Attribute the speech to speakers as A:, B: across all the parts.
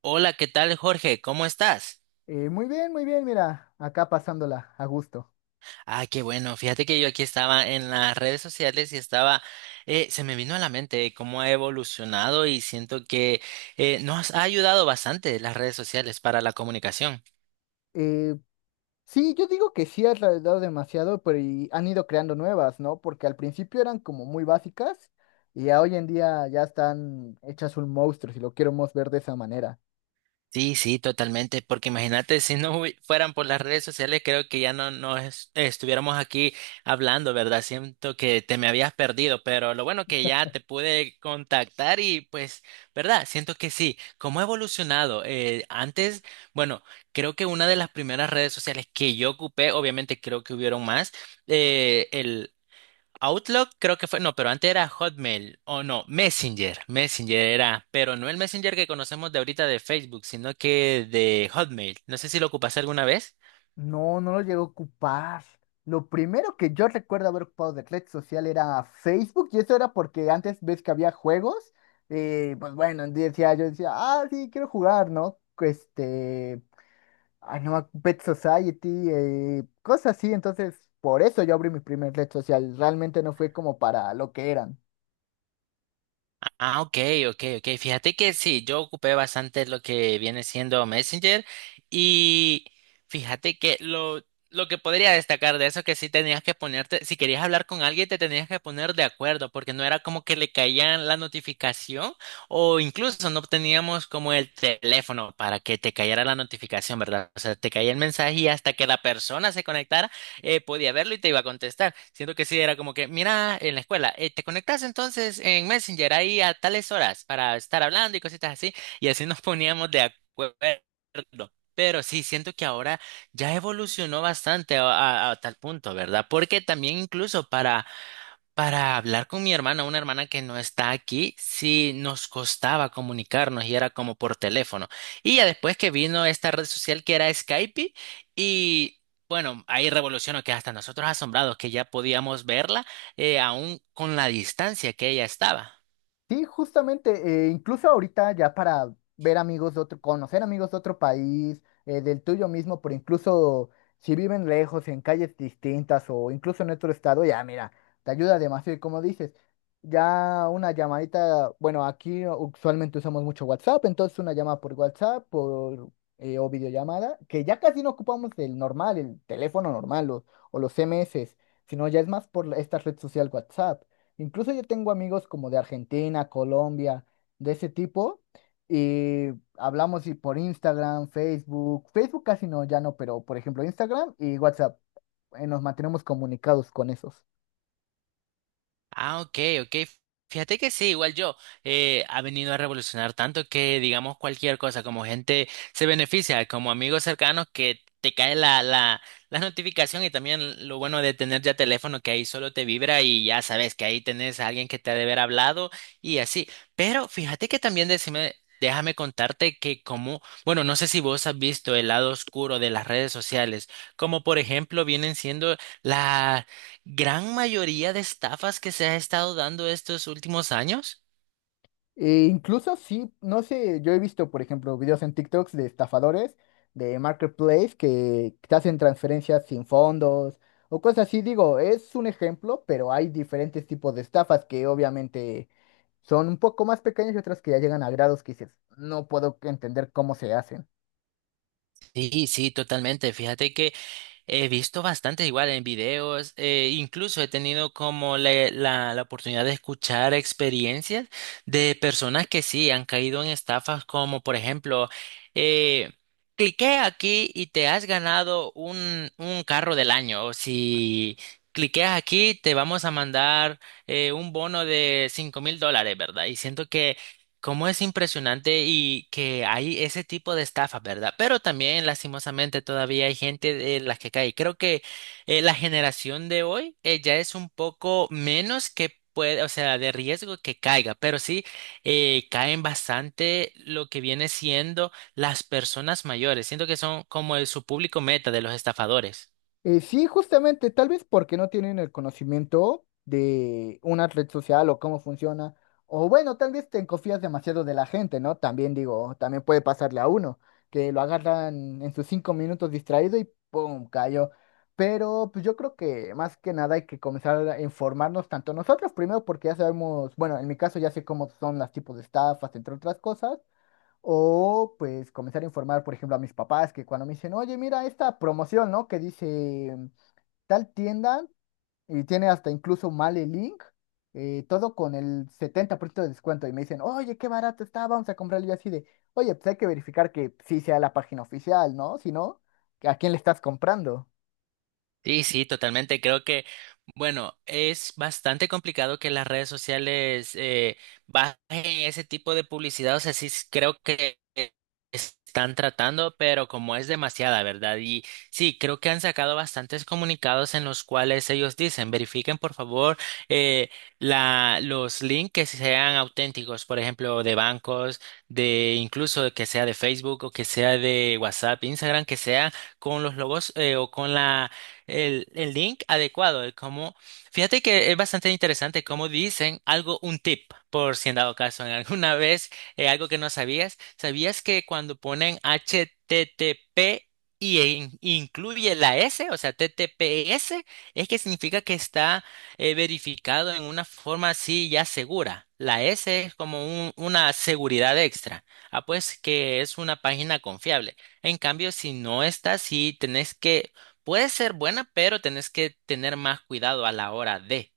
A: Hola, ¿qué tal, Jorge? ¿Cómo estás?
B: Muy bien, muy bien, mira, acá pasándola a gusto.
A: Ah, qué bueno. Fíjate que yo aquí estaba en las redes sociales y se me vino a la mente cómo ha evolucionado y siento que nos ha ayudado bastante las redes sociales para la comunicación.
B: Eh, sí, yo digo que sí has tardado demasiado, pero y han ido creando nuevas, ¿no? Porque al principio eran como muy básicas y ya hoy en día ya están hechas un monstruo, si lo queremos ver de esa manera.
A: Sí, sí, totalmente, porque imagínate si no fueran por las redes sociales, creo que ya no, estuviéramos aquí hablando, ¿verdad? Siento que te me habías perdido, pero lo bueno que ya te pude contactar y pues, ¿verdad? Siento que sí, cómo ha evolucionado. Antes, bueno, creo que una de las primeras redes sociales que yo ocupé, obviamente creo que hubieron más, Outlook creo que fue, no, pero antes era Hotmail, o no, Messenger, Messenger era, pero no el Messenger que conocemos de ahorita de Facebook, sino que de Hotmail. No sé si lo ocupaste alguna vez.
B: No, no lo llego a ocupar. Lo primero que yo recuerdo haber ocupado de red social era Facebook y eso era porque antes ves que había juegos, pues bueno, yo decía, ah, sí, quiero jugar, ¿no? Ay, no, Pet Society, cosas así. Entonces, por eso yo abrí mi primer red social. Realmente no fue como para lo que eran.
A: Ah, ok, ok, ok. Fíjate que sí, yo ocupé bastante lo que viene siendo Messenger y fíjate que lo que podría destacar de eso que sí tenías que ponerte, si querías hablar con alguien te tenías que poner de acuerdo porque no era como que le caían la notificación o incluso no teníamos como el teléfono para que te cayera la notificación, ¿verdad? O sea, te caía el mensaje y hasta que la persona se conectara podía verlo y te iba a contestar. Siento que sí, era como que, mira, en la escuela, te conectas entonces en Messenger ahí a tales horas para estar hablando y cositas así, y así nos poníamos de acuerdo. Pero sí, siento que ahora ya evolucionó bastante a, a tal punto, ¿verdad? Porque también incluso para hablar con mi hermana, una hermana que no está aquí, sí nos costaba comunicarnos y era como por teléfono. Y ya después que vino esta red social que era Skype y bueno, ahí revolucionó que hasta nosotros asombrados que ya podíamos verla aún con la distancia que ella estaba.
B: Sí, justamente, incluso ahorita ya para ver amigos de otro, conocer amigos de otro país, del tuyo mismo, pero incluso si viven lejos, en calles distintas o incluso en otro estado, ya mira, te ayuda demasiado. Y como dices, ya una llamadita, bueno, aquí usualmente usamos mucho WhatsApp, entonces una llamada por WhatsApp o videollamada, que ya casi no ocupamos el normal, el teléfono normal o los CMS, sino ya es más esta red social WhatsApp. Incluso yo tengo amigos como de Argentina, Colombia, de ese tipo, y hablamos y por Instagram, Facebook, Facebook casi no, ya no, pero por ejemplo Instagram y WhatsApp, nos mantenemos comunicados con esos.
A: Ah, ok, ok. Fíjate que sí, igual yo, ha venido a revolucionar tanto que digamos cualquier cosa, como gente se beneficia, como amigos cercanos que te cae la notificación y también lo bueno de tener ya teléfono que ahí solo te vibra y ya sabes que ahí tenés a alguien que te ha de haber hablado y así. Pero fíjate que también decime, déjame contarte que como, bueno, no sé si vos has visto el lado oscuro de las redes sociales, como por ejemplo vienen siendo las gran mayoría de estafas que se ha estado dando estos últimos años.
B: E incluso sí, no sé, yo he visto, por ejemplo, videos en TikToks de estafadores, de Marketplace, que te hacen transferencias sin fondos o cosas así. Digo, es un ejemplo, pero hay diferentes tipos de estafas que obviamente son un poco más pequeñas y otras que ya llegan a grados que dices, no puedo entender cómo se hacen.
A: Sí, sí, totalmente. Fíjate que he visto bastante igual en videos, incluso he tenido como la oportunidad de escuchar experiencias de personas que sí han caído en estafas como por ejemplo, eh, cliqué aquí y te has ganado un carro del año. O si cliqueas aquí te vamos a mandar un bono de $5,000, ¿verdad? Y siento que cómo es impresionante y que hay ese tipo de estafas, ¿verdad? Pero también, lastimosamente, todavía hay gente de las que cae. Creo que la generación de hoy ya es un poco menos que puede, o sea, de riesgo que caiga, pero sí caen bastante lo que viene siendo las personas mayores. Siento que son como su público meta de los estafadores.
B: Sí, justamente, tal vez porque no tienen el conocimiento de una red social o cómo funciona. O bueno, tal vez te confías demasiado de la gente, ¿no? También digo, también puede pasarle a uno, que lo agarran en sus cinco minutos distraído y ¡pum! Cayó. Pero pues yo creo que más que nada hay que comenzar a informarnos tanto nosotros primero porque ya sabemos, bueno, en mi caso ya sé cómo son los tipos de estafas, entre otras cosas, o pues comenzar a informar, por ejemplo, a mis papás que cuando me dicen, oye, mira esta promoción, ¿no? Que dice tal tienda y tiene hasta incluso mal el link, todo con el 70% de descuento. Y me dicen, oye, qué barato está, vamos a comprarlo. Y yo así de, oye, pues hay que verificar que sí sea la página oficial, ¿no? Si no, ¿a quién le estás comprando?
A: Sí, sí, totalmente. Creo que, bueno, es bastante complicado que las redes sociales bajen ese tipo de publicidad. O sea, creo que están tratando, pero como es demasiada, ¿verdad? Y sí, creo que han sacado bastantes comunicados en los cuales ellos dicen, verifiquen por favor eh, los links que sean auténticos, por ejemplo, de bancos, de incluso que sea de Facebook o que sea de WhatsApp, Instagram, que sea con los logos o con el link adecuado de cómo. Fíjate que es bastante interesante cómo dicen algo, un tip, por si en dado caso, en alguna vez, algo que no sabías. ¿Sabías que cuando ponen HTTP y incluye la S, o sea, TTPS, es que significa que está verificado en una forma así ya segura? La S es como una seguridad extra. Ah, pues que es una página confiable. En cambio, si no está así, tenés que puede ser buena, pero tenés que tener más cuidado a la hora de.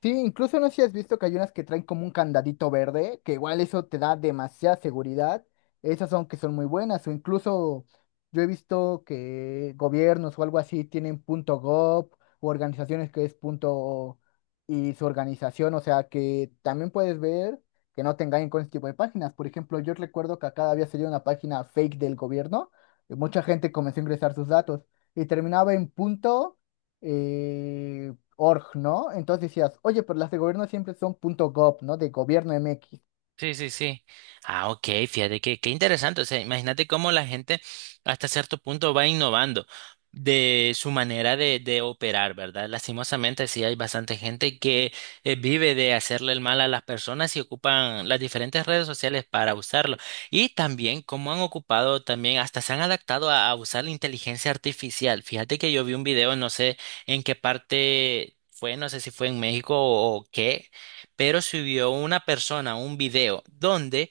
B: Sí, incluso no sé si has visto que hay unas que traen como un candadito verde, que igual eso te da demasiada seguridad. Esas son que son muy buenas. O incluso yo he visto que gobiernos o algo así tienen punto .gov o organizaciones que es punto y su organización. O sea que también puedes ver que no te engañen con este tipo de páginas. Por ejemplo, yo recuerdo que acá había salido una página fake del gobierno y mucha gente comenzó a ingresar sus datos y terminaba en punto eh, org, ¿no? Entonces decías, oye, pero las de gobierno siempre son punto .gov, ¿no? De gobierno MX.
A: Sí, sí, sí. Ah, ok, fíjate que qué interesante. O sea, imagínate cómo la gente hasta cierto punto va innovando de su manera de operar, ¿verdad? Lastimosamente, sí hay bastante gente que vive de hacerle el mal a las personas y ocupan las diferentes redes sociales para usarlo. Y también cómo han ocupado, también hasta se han adaptado a usar la inteligencia artificial. Fíjate que yo vi un video, no sé en qué parte fue, no sé si fue en México o qué, pero subió una persona un video donde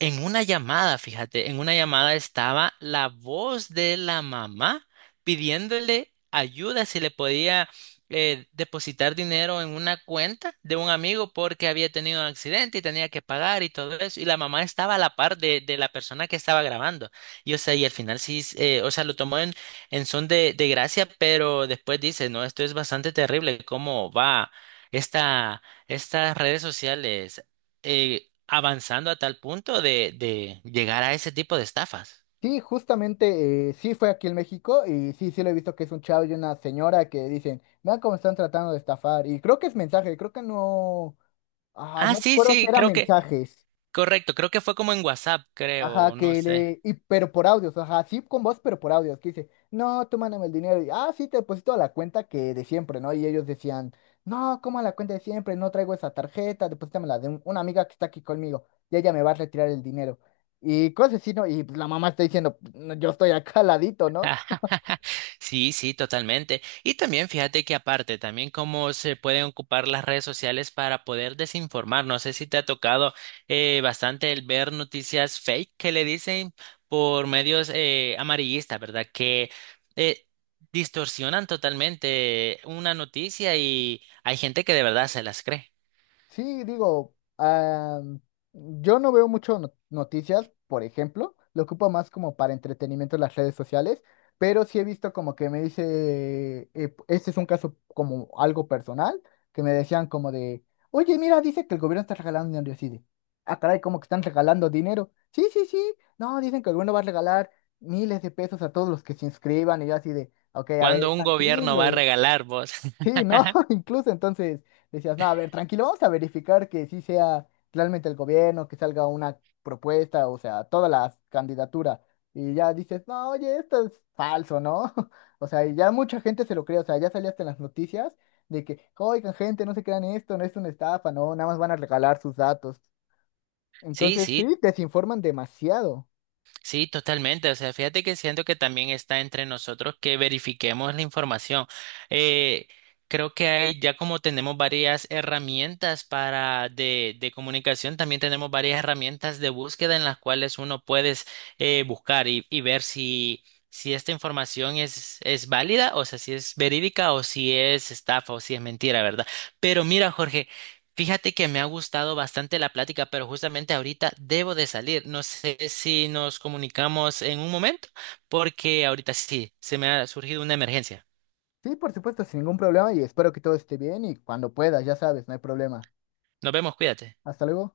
A: en una llamada estaba la voz de la mamá pidiéndole ayuda si le podía depositar dinero en una cuenta de un amigo porque había tenido un accidente y tenía que pagar y todo eso. Y la mamá estaba a la par de la persona que estaba grabando. Y o sea, y al final sí, o sea, lo tomó en son de gracia, pero después dice, no, esto es bastante terrible, cómo va esta, estas redes sociales avanzando a tal punto de llegar a ese tipo de estafas.
B: Sí, justamente, sí fue aquí en México y sí, sí lo he visto que es un chavo y una señora que dicen, vean cómo están tratando de estafar. Y creo que es mensaje, creo que no, ah,
A: Ah,
B: no
A: sí,
B: recuerdo si
A: sí,
B: era
A: creo que,
B: mensajes.
A: correcto, creo que fue como en WhatsApp,
B: Ajá,
A: creo, no
B: que
A: sé.
B: le. Y, pero por audios, ajá, sí con voz, pero por audios. Que dice, no, tú mándame el dinero. Y, ah, sí, te deposito a la cuenta que de siempre, ¿no? Y ellos decían, no, ¿cómo a la cuenta de siempre? No traigo esa tarjeta, deposítamela de una amiga que está aquí conmigo. Y ella me va a retirar el dinero. Y cosas así, ¿no? Y pues, la mamá está diciendo, "No, yo estoy acá al ladito, ¿no?
A: Sí, sí, totalmente. Y también fíjate que aparte, también cómo se pueden ocupar las redes sociales para poder desinformar. No sé si te ha tocado bastante el ver noticias fake que le dicen por medios amarillistas, ¿verdad? Que eh, distorsionan totalmente una noticia y hay gente que de verdad se las cree.
B: Sí, digo, ah, yo no veo mucho noticias, por ejemplo, lo ocupo más como para entretenimiento en las redes sociales, pero sí he visto como que me dice, este es un caso como algo personal, que me decían como de, oye, mira, dice que el gobierno está regalando dinero, y así de, ah, caray, como que están regalando dinero. Sí, sí, sí, no, dicen que el gobierno va a regalar miles de pesos a todos los que se inscriban, y yo así de, ok, a ver,
A: Cuando un gobierno va a
B: tranquilo.
A: regalar vos.
B: Sí, ¿no? Incluso entonces decías, no, a ver, tranquilo, vamos a verificar que sí sea realmente el gobierno, que salga una propuesta, o sea, todas las candidaturas. Y ya dices, no, oye, esto es falso, ¿no? O sea, y ya mucha gente se lo cree, o sea, ya salía hasta en las noticias de que, oigan, gente, no se crean esto, no es una estafa, no, nada más van a regalar sus datos.
A: Sí,
B: Entonces,
A: sí,
B: sí, desinforman demasiado.
A: sí, totalmente. O sea, fíjate que siento que también está entre nosotros que verifiquemos la información. Eh, Creo que hay, ya como tenemos varias herramientas para de comunicación, también tenemos varias herramientas de búsqueda en las cuales uno puedes buscar y ver si, si esta información es válida, o sea, si es verídica o si es estafa o si es mentira, ¿verdad? Pero mira, Jorge. Fíjate que me ha gustado bastante la plática, pero justamente ahorita debo de salir. No sé si nos comunicamos en un momento, porque ahorita sí, se me ha surgido una emergencia.
B: Sí, por supuesto, sin ningún problema y espero que todo esté bien y cuando puedas, ya sabes, no hay problema.
A: Nos vemos, cuídate.
B: Hasta luego.